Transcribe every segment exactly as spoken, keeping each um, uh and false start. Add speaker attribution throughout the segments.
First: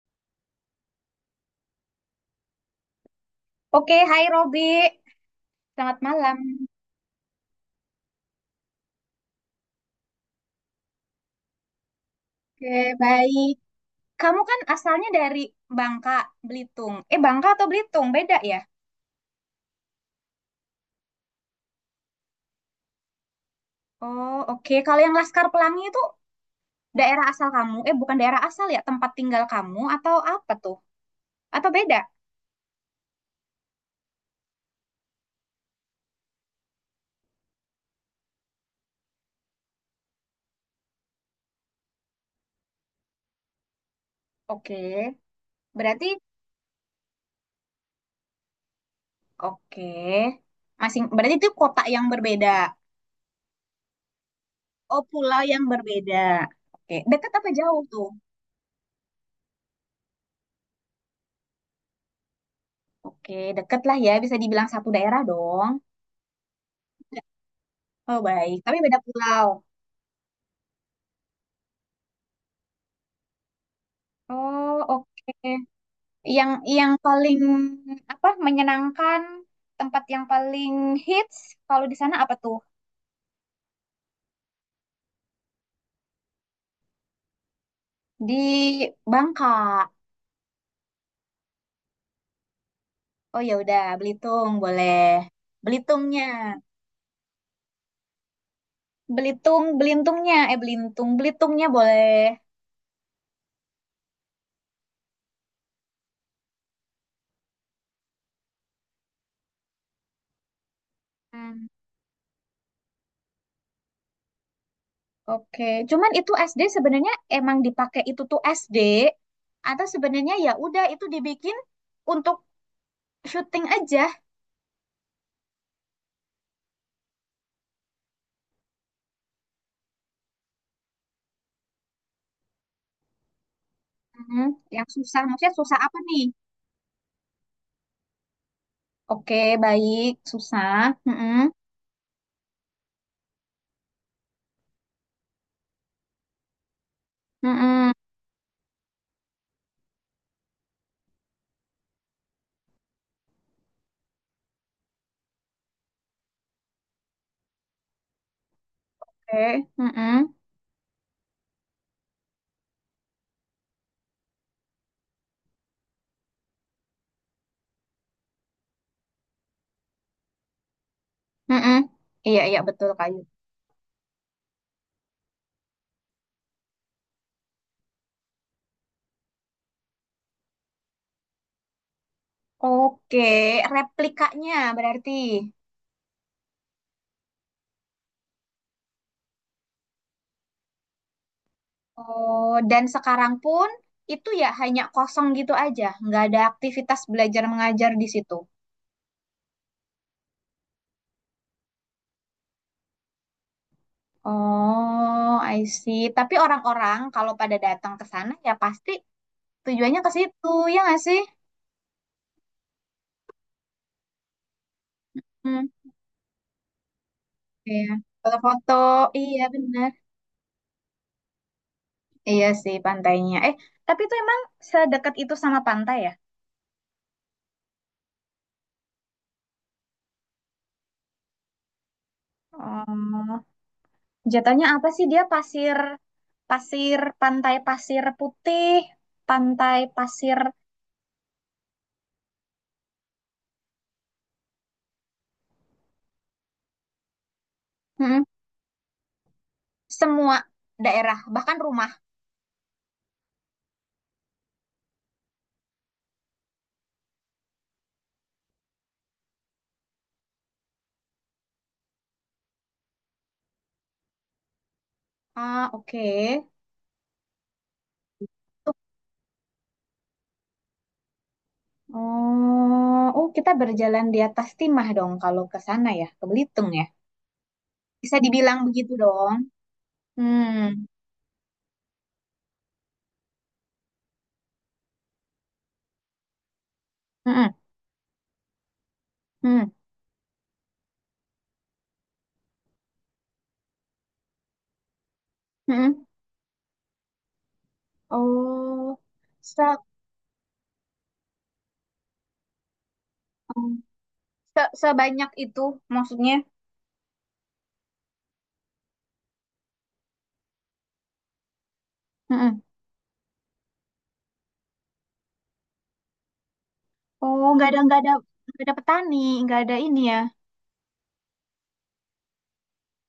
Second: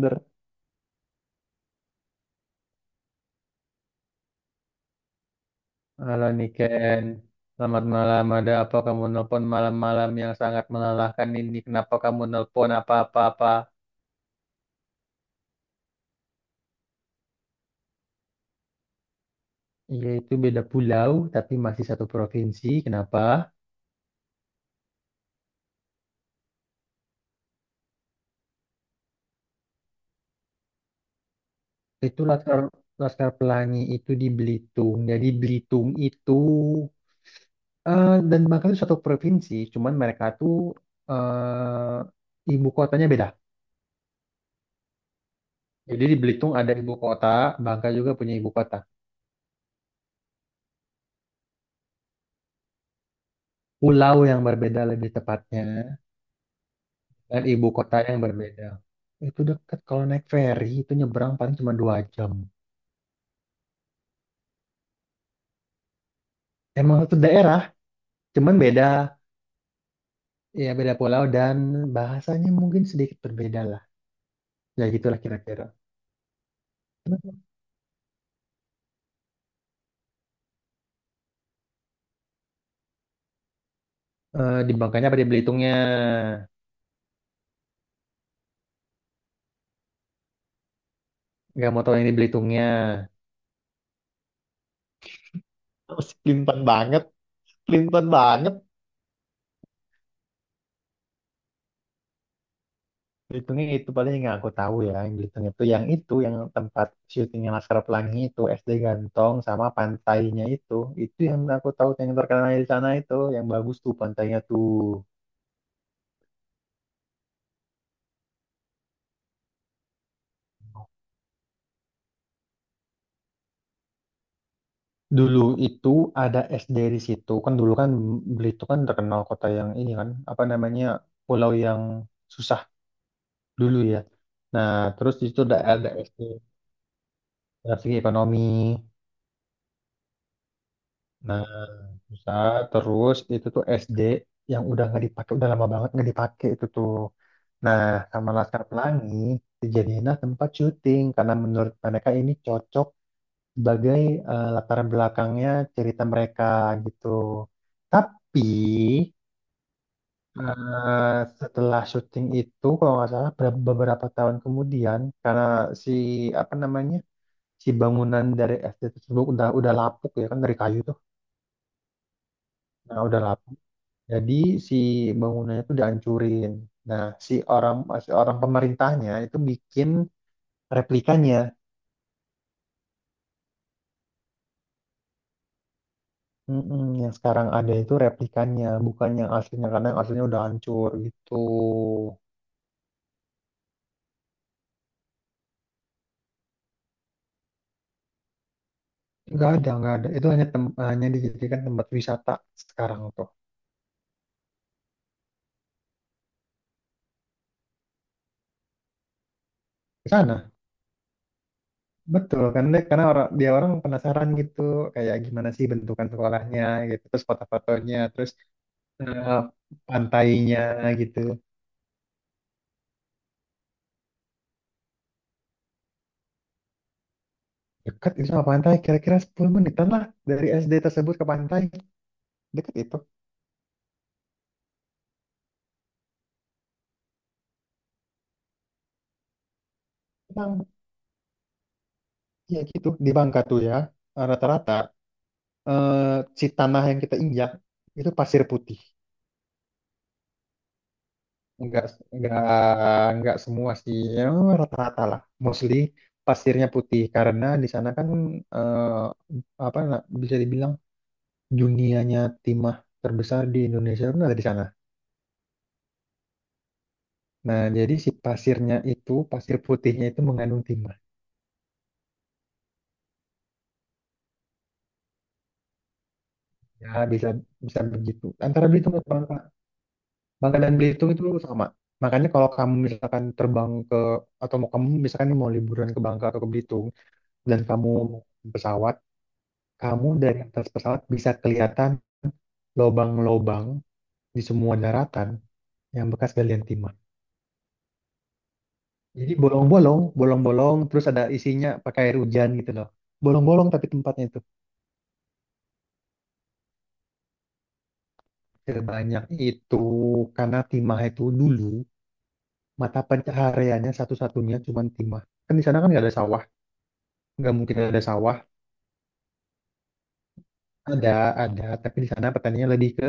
Speaker 1: Ber.
Speaker 2: Oke, hai Robi. Selamat
Speaker 1: Halo
Speaker 2: malam.
Speaker 1: Niken, selamat malam. Ada apa kamu nelpon malam-malam yang sangat melelahkan ini? Kenapa kamu
Speaker 2: Oke,
Speaker 1: nelpon
Speaker 2: baik.
Speaker 1: apa-apa-apa?
Speaker 2: Kamu kan asalnya dari Bangka, Belitung. Eh, Bangka atau Belitung? Beda ya?
Speaker 1: Iya itu beda pulau, tapi masih satu provinsi. Kenapa?
Speaker 2: Oh, oke. Kalau yang Laskar Pelangi itu daerah asal kamu. Eh, bukan daerah asal ya, tempat tinggal kamu atau apa tuh? Atau beda?
Speaker 1: Itu Laskar, Laskar Pelangi itu di Belitung. Jadi Belitung itu eh, dan Bangka itu satu provinsi. Cuman mereka tuh eh ibu kotanya beda.
Speaker 2: Oke.
Speaker 1: Jadi
Speaker 2: Berarti,
Speaker 1: di Belitung ada ibu kota, Bangka juga punya ibu kota.
Speaker 2: oke. Masing, berarti itu kota yang berbeda.
Speaker 1: Pulau yang berbeda
Speaker 2: Oh,
Speaker 1: lebih
Speaker 2: pulau yang
Speaker 1: tepatnya.
Speaker 2: berbeda. Oke. Dekat
Speaker 1: dan
Speaker 2: apa
Speaker 1: ibu
Speaker 2: jauh
Speaker 1: kota
Speaker 2: tuh?
Speaker 1: yang berbeda. Itu deket kalau naik feri itu nyebrang paling cuma dua jam.
Speaker 2: Oke, deket lah ya. Bisa dibilang satu daerah dong.
Speaker 1: Emang satu daerah,
Speaker 2: Oh,
Speaker 1: cuman
Speaker 2: baik. Tapi
Speaker 1: beda
Speaker 2: beda pulau.
Speaker 1: ya beda pulau dan bahasanya mungkin sedikit berbeda lah.
Speaker 2: Oh,
Speaker 1: Ya gitulah kira-kira.
Speaker 2: oke. Yang yang paling apa menyenangkan, tempat yang paling hits kalau di sana apa tuh?
Speaker 1: Eh, di Bangkanya apa di Belitungnya?
Speaker 2: Di Bangka.
Speaker 1: Gak mau tahu yang di Belitungnya.
Speaker 2: Oh ya udah, Belitung boleh.
Speaker 1: Masih
Speaker 2: Belitungnya.
Speaker 1: pelintan banget, pelintan banget.
Speaker 2: Belitung, Belintungnya, eh Belitung, Belitungnya boleh.
Speaker 1: Belitung itu paling yang aku tahu ya, yang Belitung itu yang itu yang tempat syutingnya Laskar Pelangi itu S D Gantong sama pantainya itu. Itu yang
Speaker 2: Hmm,
Speaker 1: aku tahu yang terkenal di sana itu, yang bagus tuh pantainya tuh.
Speaker 2: oke. Cuman itu es de sebenarnya emang dipakai itu tuh es de atau sebenarnya ya udah itu dibikin untuk syuting aja.
Speaker 1: Dulu itu ada S D di situ. Kan dulu kan Belitung kan terkenal kota yang ini kan, apa namanya? Pulau yang susah dulu ya.
Speaker 2: Hmm,
Speaker 1: Nah,
Speaker 2: yang
Speaker 1: terus
Speaker 2: susah
Speaker 1: di situ
Speaker 2: maksudnya
Speaker 1: udah
Speaker 2: susah
Speaker 1: ada
Speaker 2: apa
Speaker 1: S D
Speaker 2: nih?
Speaker 1: dari segi ekonomi.
Speaker 2: Oke, baik, susah.
Speaker 1: Nah,
Speaker 2: Mm-mm.
Speaker 1: susah terus itu tuh S D yang udah nggak dipakai udah lama banget nggak dipakai itu tuh. Nah,
Speaker 2: Mm-mm.
Speaker 1: sama Laskar Pelangi dijadiinlah tempat syuting karena menurut mereka ini cocok sebagai eh, latar belakangnya cerita mereka gitu. Tapi
Speaker 2: Oke, mm-mm.
Speaker 1: eh, setelah syuting itu kalau nggak salah ber- beberapa tahun kemudian karena si apa namanya si bangunan dari S D tersebut udah udah lapuk ya kan dari kayu tuh.
Speaker 2: Mm-mm. Iya, iya, betul,
Speaker 1: Nah,
Speaker 2: kayu.
Speaker 1: udah lapuk. Jadi si bangunannya itu dihancurin. Nah, si orang si orang pemerintahnya itu bikin replikanya.
Speaker 2: Oke, replikanya berarti.
Speaker 1: Mm-mm, yang sekarang ada itu replikannya, bukan yang aslinya karena yang aslinya udah hancur gitu.
Speaker 2: Oh, dan sekarang pun itu ya hanya kosong gitu aja, nggak ada aktivitas belajar mengajar di situ.
Speaker 1: Nggak ada, nggak ada. Itu hanya tem- hanya dijadikan tempat wisata sekarang tuh.
Speaker 2: Oh, I see. Tapi orang-orang kalau pada datang ke sana ya pasti tujuannya
Speaker 1: Di
Speaker 2: ke situ,
Speaker 1: sana,
Speaker 2: ya nggak sih?
Speaker 1: betul kan? Dek? Karena orang dia orang penasaran gitu, kayak gimana
Speaker 2: Hmm,
Speaker 1: sih bentukan sekolahnya gitu, terus
Speaker 2: iya.
Speaker 1: foto-fotonya, terus
Speaker 2: Foto-foto,
Speaker 1: eh,
Speaker 2: iya benar.
Speaker 1: pantainya gitu.
Speaker 2: Iya sih pantainya. Eh, tapi itu emang sedekat itu sama pantai ya?
Speaker 1: Dekat itu sama pantai, kira-kira sepuluh menitan lah dari S D tersebut ke pantai. Dekat itu.
Speaker 2: Oh, jatuhnya apa sih dia pasir, pasir, pantai pasir putih, pantai pasir.
Speaker 1: Emang, ya gitu, di Bangka tuh ya, rata-rata. Eh, si tanah yang kita injak itu
Speaker 2: Mm-mm.
Speaker 1: pasir putih.
Speaker 2: Semua daerah, bahkan
Speaker 1: Enggak,
Speaker 2: rumah.
Speaker 1: enggak, enggak semua sih, ya, rata-rata lah. Mostly pasirnya putih karena di sana kan eh, apa na- bisa dibilang dunianya timah terbesar di Indonesia kan ada di sana.
Speaker 2: Ah, oke.
Speaker 1: Nah, jadi si
Speaker 2: Tuh.
Speaker 1: pasirnya itu, pasir putihnya itu mengandung timah.
Speaker 2: Oh, oh kita berjalan di atas timah dong kalau ke sana ya, ke Belitung ya.
Speaker 1: Ya, bisa bisa
Speaker 2: Bisa
Speaker 1: begitu.
Speaker 2: dibilang
Speaker 1: Antara
Speaker 2: begitu
Speaker 1: Belitung dan
Speaker 2: dong.
Speaker 1: Bangka, Bangka dan
Speaker 2: Hmm,
Speaker 1: Belitung itu sama. Makanya kalau kamu misalkan terbang ke atau mau kamu misalkan mau liburan ke Bangka atau ke Belitung,
Speaker 2: mm-mm.
Speaker 1: dan kamu naik pesawat,
Speaker 2: Hmm.
Speaker 1: kamu dari atas pesawat bisa kelihatan lobang-lobang di semua daratan
Speaker 2: Mm-mm.
Speaker 1: yang bekas galian timah.
Speaker 2: Oh,
Speaker 1: Jadi
Speaker 2: so,
Speaker 1: bolong-bolong, bolong-bolong, terus ada isinya pakai air hujan gitu loh. Bolong-bolong tapi tempatnya itu.
Speaker 2: Se- sebanyak itu maksudnya.
Speaker 1: Sebanyak itu karena timah itu dulu
Speaker 2: Mm-mm.
Speaker 1: mata pencahariannya satu-satunya cuman timah. Kan di sana kan nggak ada sawah,
Speaker 2: Oh,
Speaker 1: nggak
Speaker 2: nggak
Speaker 1: mungkin
Speaker 2: ada nggak
Speaker 1: ada
Speaker 2: ada
Speaker 1: sawah.
Speaker 2: nggak ada petani, nggak ada ini ya.
Speaker 1: Ada, ada, tapi di sana petaninya lebih ke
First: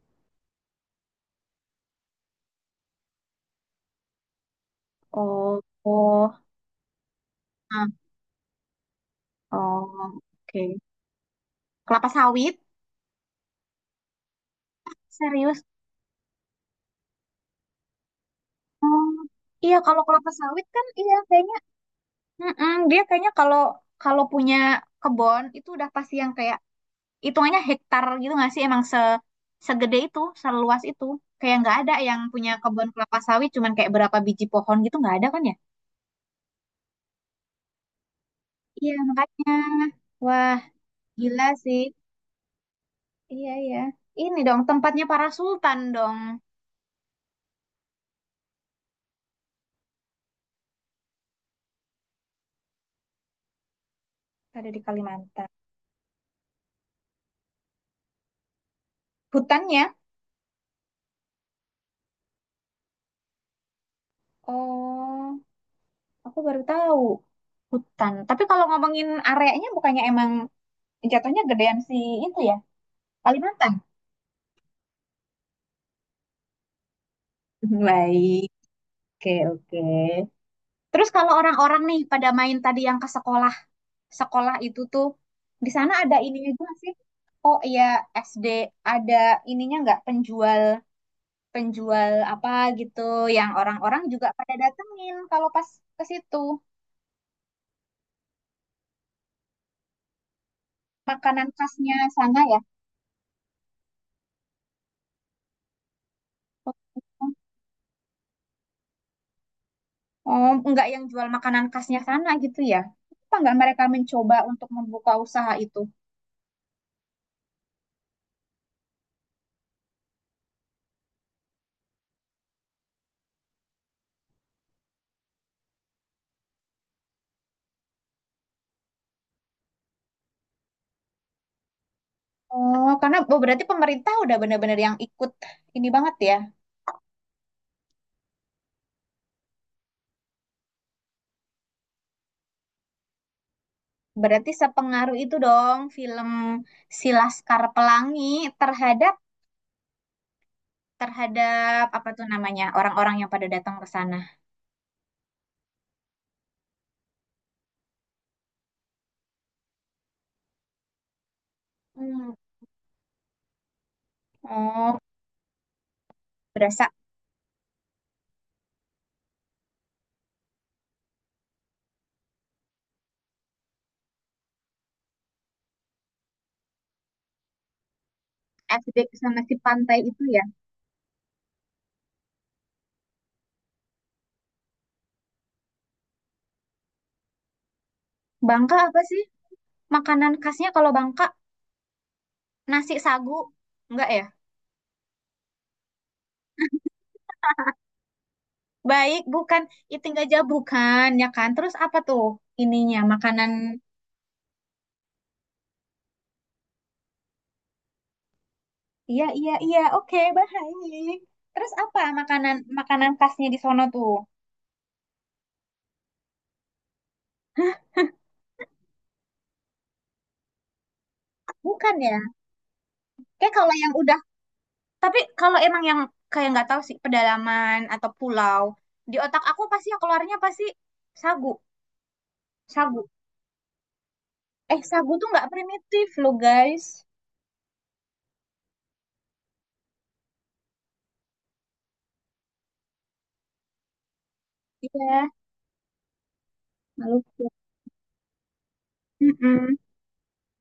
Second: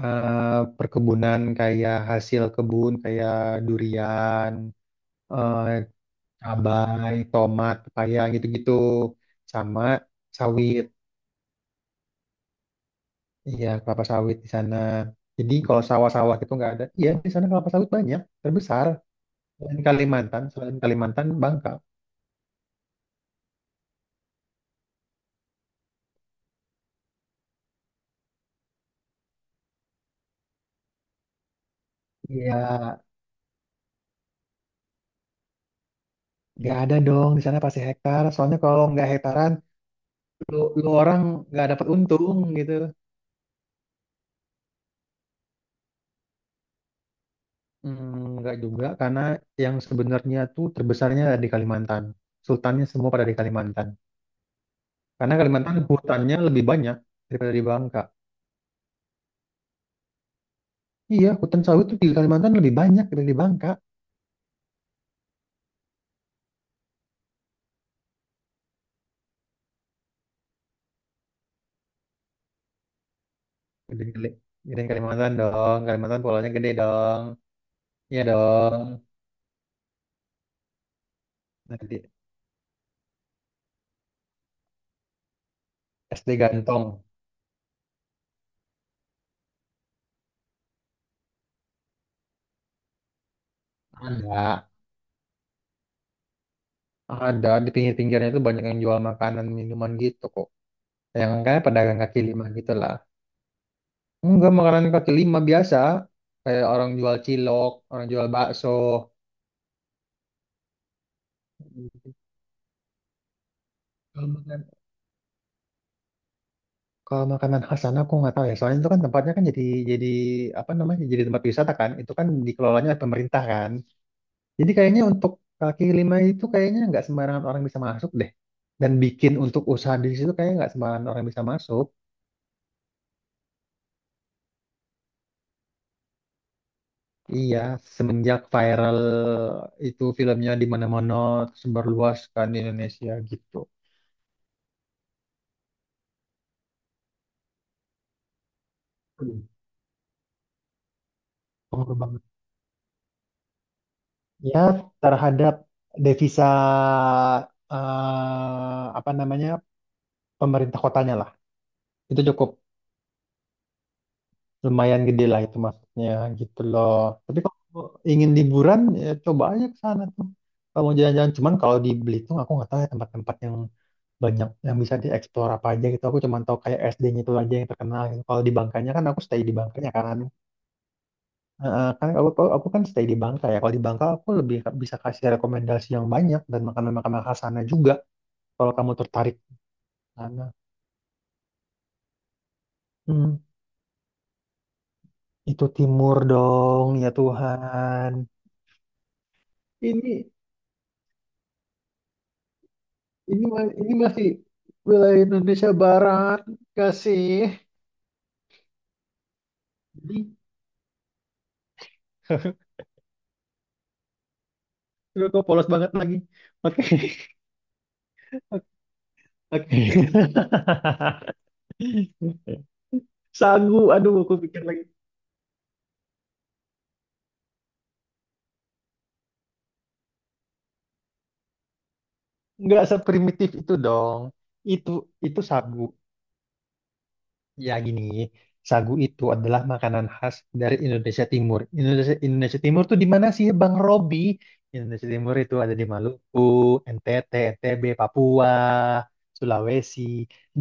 Speaker 1: eh, perkebunan kayak hasil kebun kayak durian,
Speaker 2: Oh,
Speaker 1: eh,
Speaker 2: oh,
Speaker 1: cabai, tomat,
Speaker 2: ah,
Speaker 1: pepaya gitu-gitu sama
Speaker 2: oh, oke.
Speaker 1: sawit.
Speaker 2: Kelapa sawit?
Speaker 1: Iya, kelapa sawit di sana. Jadi
Speaker 2: Serius?
Speaker 1: kalau sawah-sawah itu nggak ada. Iya, di sana kelapa sawit banyak, terbesar.
Speaker 2: Oh, iya,
Speaker 1: Selain
Speaker 2: kalau kelapa
Speaker 1: Kalimantan,
Speaker 2: sawit
Speaker 1: selain
Speaker 2: kan iya
Speaker 1: Kalimantan,
Speaker 2: kayaknya.
Speaker 1: Bangka.
Speaker 2: Mm-mm, dia kayaknya kalau kalau punya kebun itu udah pasti yang kayak hitungannya hektar gitu nggak sih? Emang se segede itu, seluas itu. Kayak nggak ada yang punya
Speaker 1: Iya,
Speaker 2: kebun kelapa sawit cuman kayak berapa biji pohon gitu nggak ada kan ya?
Speaker 1: nggak ada dong di sana pasti hektar. Soalnya kalau
Speaker 2: Iya
Speaker 1: nggak
Speaker 2: makanya.
Speaker 1: hektaran,
Speaker 2: Wah,
Speaker 1: lu, lu orang
Speaker 2: gila
Speaker 1: nggak
Speaker 2: sih.
Speaker 1: dapat untung gitu.
Speaker 2: Iya, iya. Ini dong tempatnya para sultan dong.
Speaker 1: Hmm, nggak juga, karena yang sebenarnya tuh terbesarnya ada di Kalimantan. Sultannya semua pada di Kalimantan.
Speaker 2: Ada di
Speaker 1: Karena
Speaker 2: Kalimantan.
Speaker 1: Kalimantan hutannya lebih banyak daripada di Bangka.
Speaker 2: Hutannya?
Speaker 1: Iya, hutan sawit tuh di Kalimantan lebih banyak daripada di Bangka.
Speaker 2: Oh, aku baru tahu. Hutan. Tapi kalau ngomongin areanya bukannya emang jatuhnya gedean si itu ya? Kalimantan.
Speaker 1: Gede, gede. Gedein Kalimantan dong. Kalimantan pulaunya gede dong. Iya
Speaker 2: Baik.
Speaker 1: dong.
Speaker 2: Oke, oke. Terus kalau orang-orang nih
Speaker 1: Nanti
Speaker 2: pada main tadi yang ke sekolah, sekolah itu tuh di sana ada
Speaker 1: S D
Speaker 2: ininya juga
Speaker 1: Gantong.
Speaker 2: sih. Oh iya, es de ada ininya nggak penjual penjual apa gitu yang orang-orang juga pada
Speaker 1: Ada.
Speaker 2: datengin kalau pas ke situ
Speaker 1: Ada. Di pinggir-pinggirnya itu banyak yang jual makanan, minuman gitu kok. Yang
Speaker 2: makanan
Speaker 1: kayak
Speaker 2: khasnya
Speaker 1: pedagang kaki
Speaker 2: sana
Speaker 1: lima
Speaker 2: ya.
Speaker 1: gitu lah. Enggak, makanan kaki lima biasa. Kayak orang jual cilok, orang jual bakso.
Speaker 2: Oh nggak, yang jual makanan khasnya sana gitu ya, apa nggak mereka
Speaker 1: Kalau
Speaker 2: mencoba
Speaker 1: makan,
Speaker 2: untuk membuka usaha itu?
Speaker 1: kalau makanan khas sana aku nggak tahu ya. Soalnya itu kan tempatnya kan jadi jadi apa namanya jadi tempat wisata kan. Itu kan dikelolanya oleh pemerintah kan. Jadi kayaknya untuk kaki lima itu kayaknya nggak sembarangan orang bisa masuk deh. Dan bikin untuk usaha di situ kayaknya nggak sembarangan orang bisa masuk.
Speaker 2: Oh karena, oh, berarti pemerintah udah bener-bener yang ikut ini banget ya.
Speaker 1: Iya, semenjak viral itu filmnya di mana-mana tersebar luas kan di Indonesia gitu.
Speaker 2: Berarti sepengaruh itu dong film Si Laskar Pelangi terhadap
Speaker 1: Hmm,
Speaker 2: terhadap
Speaker 1: pengaruh
Speaker 2: apa
Speaker 1: banget.
Speaker 2: tuh namanya, orang-orang yang pada datang ke sana.
Speaker 1: Ya, terhadap devisa eh, apa namanya pemerintah kotanya lah. Itu
Speaker 2: Hmm.
Speaker 1: cukup
Speaker 2: Oh
Speaker 1: lumayan gede lah itu maksudnya gitu
Speaker 2: berasa
Speaker 1: loh. Tapi kalau ingin liburan ya coba aja ke sana tuh. Kalau mau jalan-jalan cuman kalau di Belitung aku nggak tahu ya tempat-tempat yang banyak yang bisa dieksplor apa aja gitu. Aku cuman tahu kayak S D-nya itu aja yang terkenal gitu. Kalau di Bangkanya
Speaker 2: ef de
Speaker 1: kan aku
Speaker 2: sama
Speaker 1: stay di
Speaker 2: si
Speaker 1: Bangkanya
Speaker 2: pantai
Speaker 1: kan.
Speaker 2: itu ya.
Speaker 1: Heeh, kan aku, aku aku kan stay di Bangka ya. Kalau di Bangka aku lebih bisa kasih rekomendasi yang banyak dan makanan-makanan khas sana juga kalau
Speaker 2: Bangka
Speaker 1: kamu
Speaker 2: apa sih
Speaker 1: tertarik ke
Speaker 2: makanan
Speaker 1: sana.
Speaker 2: khasnya kalau Bangka? Nasi sagu?
Speaker 1: Hmm,
Speaker 2: Enggak ya?
Speaker 1: itu timur dong ya Tuhan.
Speaker 2: Baik, bukan. Itu
Speaker 1: Ini
Speaker 2: enggak jauh, bukan ya kan? Terus apa tuh ininya
Speaker 1: Ini,
Speaker 2: makanan?
Speaker 1: ma- ini masih wilayah Indonesia Barat, kasih.
Speaker 2: Iya, iya, iya. Oke, baik. Terus apa makanan
Speaker 1: Jadi,
Speaker 2: makanan khasnya di sono tuh?
Speaker 1: gue kok polos banget lagi. Oke, oke.
Speaker 2: Bukan ya? Kayak kalau
Speaker 1: Sagu,
Speaker 2: yang
Speaker 1: aduh,
Speaker 2: udah,
Speaker 1: aku pikir lagi.
Speaker 2: tapi kalau emang yang kayak nggak tahu sih pedalaman atau pulau, di otak aku pasti yang keluarnya pasti sagu,
Speaker 1: Nggak
Speaker 2: sagu.
Speaker 1: seprimitif itu dong.
Speaker 2: Eh,
Speaker 1: Itu,
Speaker 2: sagu tuh
Speaker 1: itu
Speaker 2: nggak
Speaker 1: sagu.
Speaker 2: primitif loh guys.
Speaker 1: Ya gini, sagu itu adalah makanan khas dari Indonesia Timur. Indonesia, Indonesia Timur tuh di mana sih Bang Robi? Indonesia
Speaker 2: Iya.
Speaker 1: Timur itu ada di Maluku, N T T,
Speaker 2: Maluku.
Speaker 1: N T B, Papua,
Speaker 2: Mm-mm.
Speaker 1: Sulawesi,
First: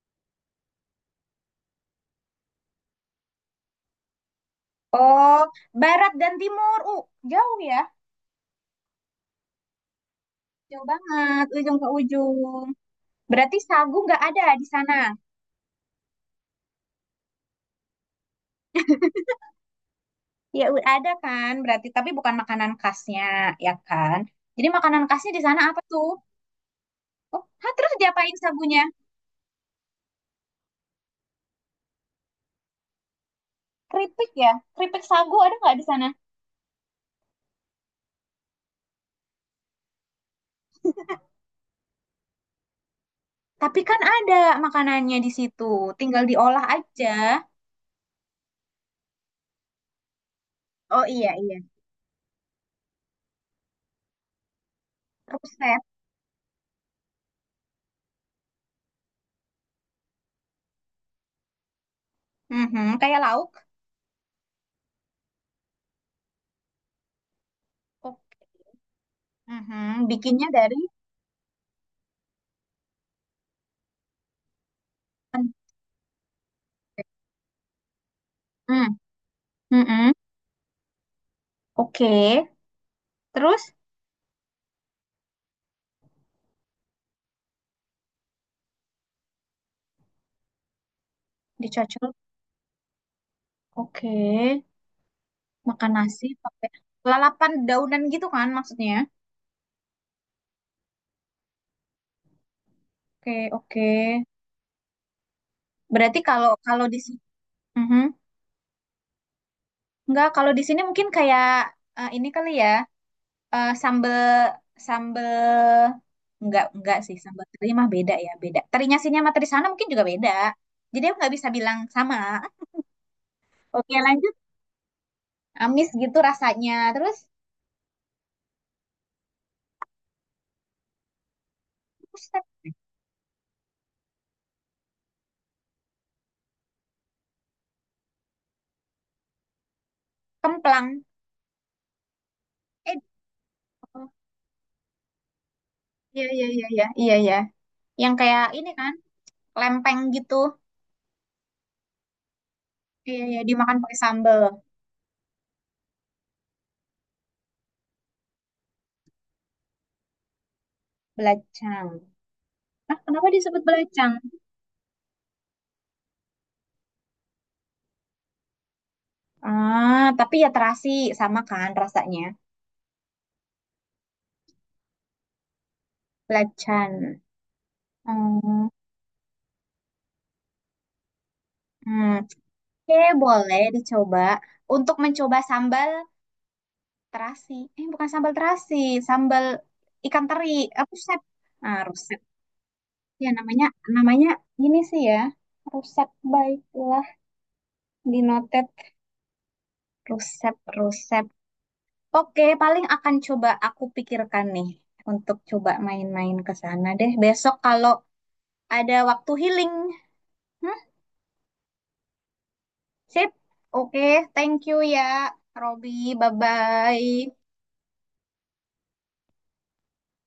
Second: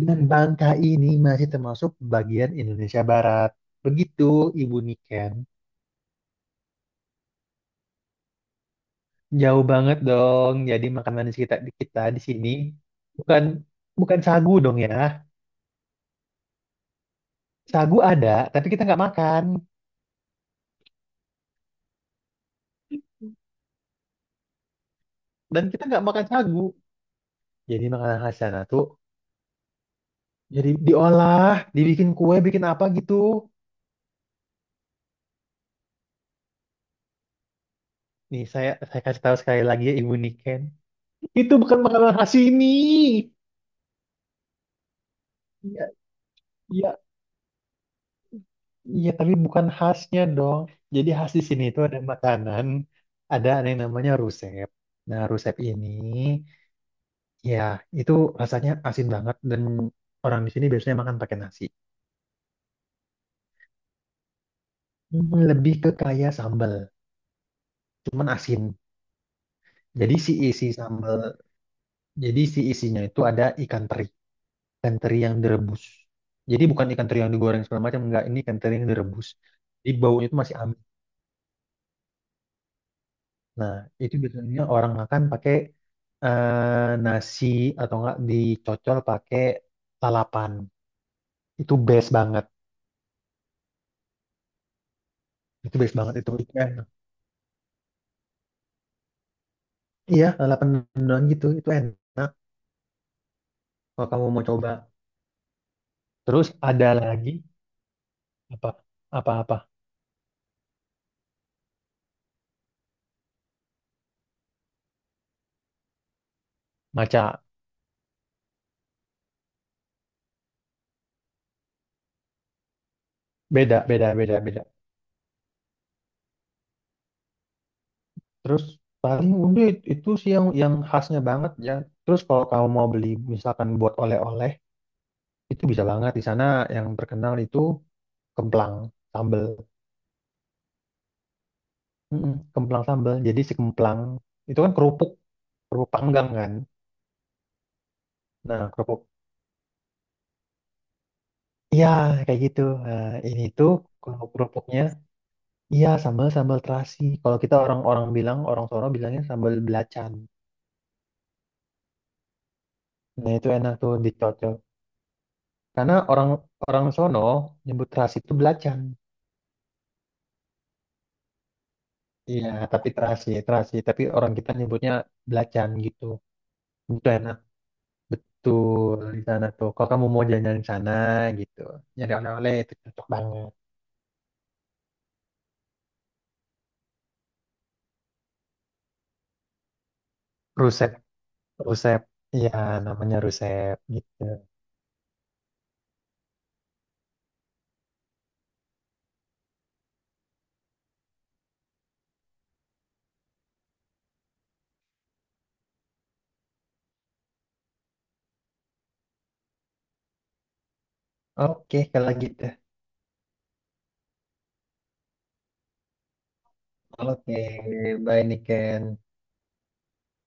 Speaker 1: dan Bangka ini masih termasuk bagian Indonesia Barat. Begitu, Ibu Niken.
Speaker 2: Oh, barat dan timur. Uh, jauh ya.
Speaker 1: Jauh banget dong.
Speaker 2: Jauh
Speaker 1: Jadi makanan di
Speaker 2: banget,
Speaker 1: kita, di
Speaker 2: ujung ke
Speaker 1: kita di
Speaker 2: ujung.
Speaker 1: sini bukan
Speaker 2: Berarti sagu
Speaker 1: bukan
Speaker 2: nggak ada
Speaker 1: sagu
Speaker 2: di
Speaker 1: dong ya.
Speaker 2: sana.
Speaker 1: Sagu ada, tapi kita nggak makan.
Speaker 2: Ya, u- ada kan. Berarti, tapi bukan makanan khasnya, ya kan? Jadi makanan khasnya di sana
Speaker 1: Dan
Speaker 2: apa
Speaker 1: kita nggak
Speaker 2: tuh?
Speaker 1: makan sagu.
Speaker 2: Oh, hah,
Speaker 1: Jadi
Speaker 2: terus
Speaker 1: makanan
Speaker 2: diapain
Speaker 1: khas sana
Speaker 2: sagunya?
Speaker 1: tuh. Jadi diolah, dibikin kue, bikin apa gitu.
Speaker 2: Keripik ya? Keripik sagu ada nggak di sana?
Speaker 1: Nih saya saya kasih tahu sekali lagi ya Ibu Niken. Itu bukan makanan khas sini.
Speaker 2: Tapi kan ada makanannya di situ.
Speaker 1: Iya,
Speaker 2: Tinggal diolah
Speaker 1: iya,
Speaker 2: aja.
Speaker 1: iya, tapi bukan khasnya dong.
Speaker 2: Oh
Speaker 1: Jadi
Speaker 2: iya,
Speaker 1: khas di
Speaker 2: iya.
Speaker 1: sini itu ada makanan, ada yang namanya rusep. Nah, rusep ini
Speaker 2: Ruset.
Speaker 1: ya itu rasanya asin banget dan orang di sini biasanya makan pakai nasi.
Speaker 2: Mhm, kayak lauk.
Speaker 1: Hmm, lebih ke kaya sambal,
Speaker 2: Oh,
Speaker 1: cuman asin.
Speaker 2: mhm,
Speaker 1: Jadi si
Speaker 2: bikinnya
Speaker 1: isi
Speaker 2: dari.
Speaker 1: sambal, jadi si isinya itu ada ikan teri. Ikan teri yang direbus. Jadi bukan ikan teri yang digoreng segala macam, enggak. Ini ikan teri yang
Speaker 2: Mm.
Speaker 1: direbus. Jadi
Speaker 2: Mm-mm.
Speaker 1: baunya itu masih amis.
Speaker 2: Oke, terus
Speaker 1: Nah, itu biasanya orang makan pakai eh, nasi atau enggak dicocol pakai lalapan. Itu best
Speaker 2: dicocol.
Speaker 1: banget.
Speaker 2: Oke,
Speaker 1: Itu
Speaker 2: makan
Speaker 1: best banget
Speaker 2: nasi
Speaker 1: itu. Itu
Speaker 2: pakai
Speaker 1: enak.
Speaker 2: lalapan daunan gitu kan maksudnya.
Speaker 1: Iya, lalapan mendoan gitu. Itu enak
Speaker 2: Oke, oke.
Speaker 1: kalau kamu mau coba.
Speaker 2: Berarti
Speaker 1: Terus
Speaker 2: kalau kalau
Speaker 1: ada
Speaker 2: di sini,
Speaker 1: lagi apa? Apa-apa?
Speaker 2: enggak, kalau di sini mungkin kayak, eh, ini kali ya, eh, sambel sambel enggak enggak sih,
Speaker 1: Maca.
Speaker 2: sambal teri mah beda ya, beda. Terinya sini sama teri sana mungkin juga beda. Jadi aku nggak bisa bilang sama.
Speaker 1: Beda,
Speaker 2: Oke,
Speaker 1: beda,
Speaker 2: lanjut.
Speaker 1: beda, beda.
Speaker 2: Amis gitu rasanya. Terus,
Speaker 1: Terus paling udah it- itu sih yang yang khasnya banget ya. Terus
Speaker 2: terus
Speaker 1: kalau kamu mau beli misalkan buat oleh-oleh itu bisa banget di sana yang terkenal itu kemplang sambel.
Speaker 2: kemplang.
Speaker 1: Mm-mm, kemplang
Speaker 2: Eh,
Speaker 1: sambel. Jadi si kemplang itu kan kerupuk kerupuk
Speaker 2: iya
Speaker 1: panggang
Speaker 2: iya
Speaker 1: kan.
Speaker 2: iya iya iya iya. Yang kayak ini
Speaker 1: Nah,
Speaker 2: kan,
Speaker 1: kerupuk.
Speaker 2: lempeng gitu.
Speaker 1: Iya kayak gitu. Nah,
Speaker 2: Iya, iya,
Speaker 1: ini tuh
Speaker 2: dimakan pakai
Speaker 1: kalau
Speaker 2: sambal.
Speaker 1: kerupuknya iya sambal sambal terasi. Kalau kita orang-orang bilang orang sono bilangnya sambal belacan.
Speaker 2: Belacang. Nah, kenapa
Speaker 1: Nah itu
Speaker 2: disebut
Speaker 1: enak tuh
Speaker 2: belacang?
Speaker 1: dicocol. Karena orang orang sono nyebut terasi itu belacan.
Speaker 2: Ah, tapi ya terasi sama kan rasanya.
Speaker 1: Iya, tapi terasi, terasi. Tapi orang kita nyebutnya belacan gitu. Itu
Speaker 2: Belacan.
Speaker 1: enak.
Speaker 2: Oh,
Speaker 1: Betul di sana tuh. Kalau kamu mau jalan-jalan di sana gitu,
Speaker 2: hmm.
Speaker 1: nyari oleh-oleh itu
Speaker 2: Oke,
Speaker 1: cocok banget.
Speaker 2: boleh dicoba. Untuk mencoba sambal terasi. Eh, bukan sambal terasi, sambal ikan teri. Eh,
Speaker 1: Rusep,
Speaker 2: ruset. Ah,
Speaker 1: rusep.
Speaker 2: ruset.
Speaker 1: Iya, namanya
Speaker 2: Ya, namanya
Speaker 1: rusep gitu.
Speaker 2: namanya ini sih ya. Ruset baiklah, dinotet. Ruset, ruset. Oke, paling akan coba aku pikirkan nih untuk coba main-main ke sana deh. Besok kalau ada waktu healing. Hmm,
Speaker 1: Oke, kalau gitu.
Speaker 2: sip. Oke, thank you ya, Robby. Bye-bye.
Speaker 1: Oke, bye Niken.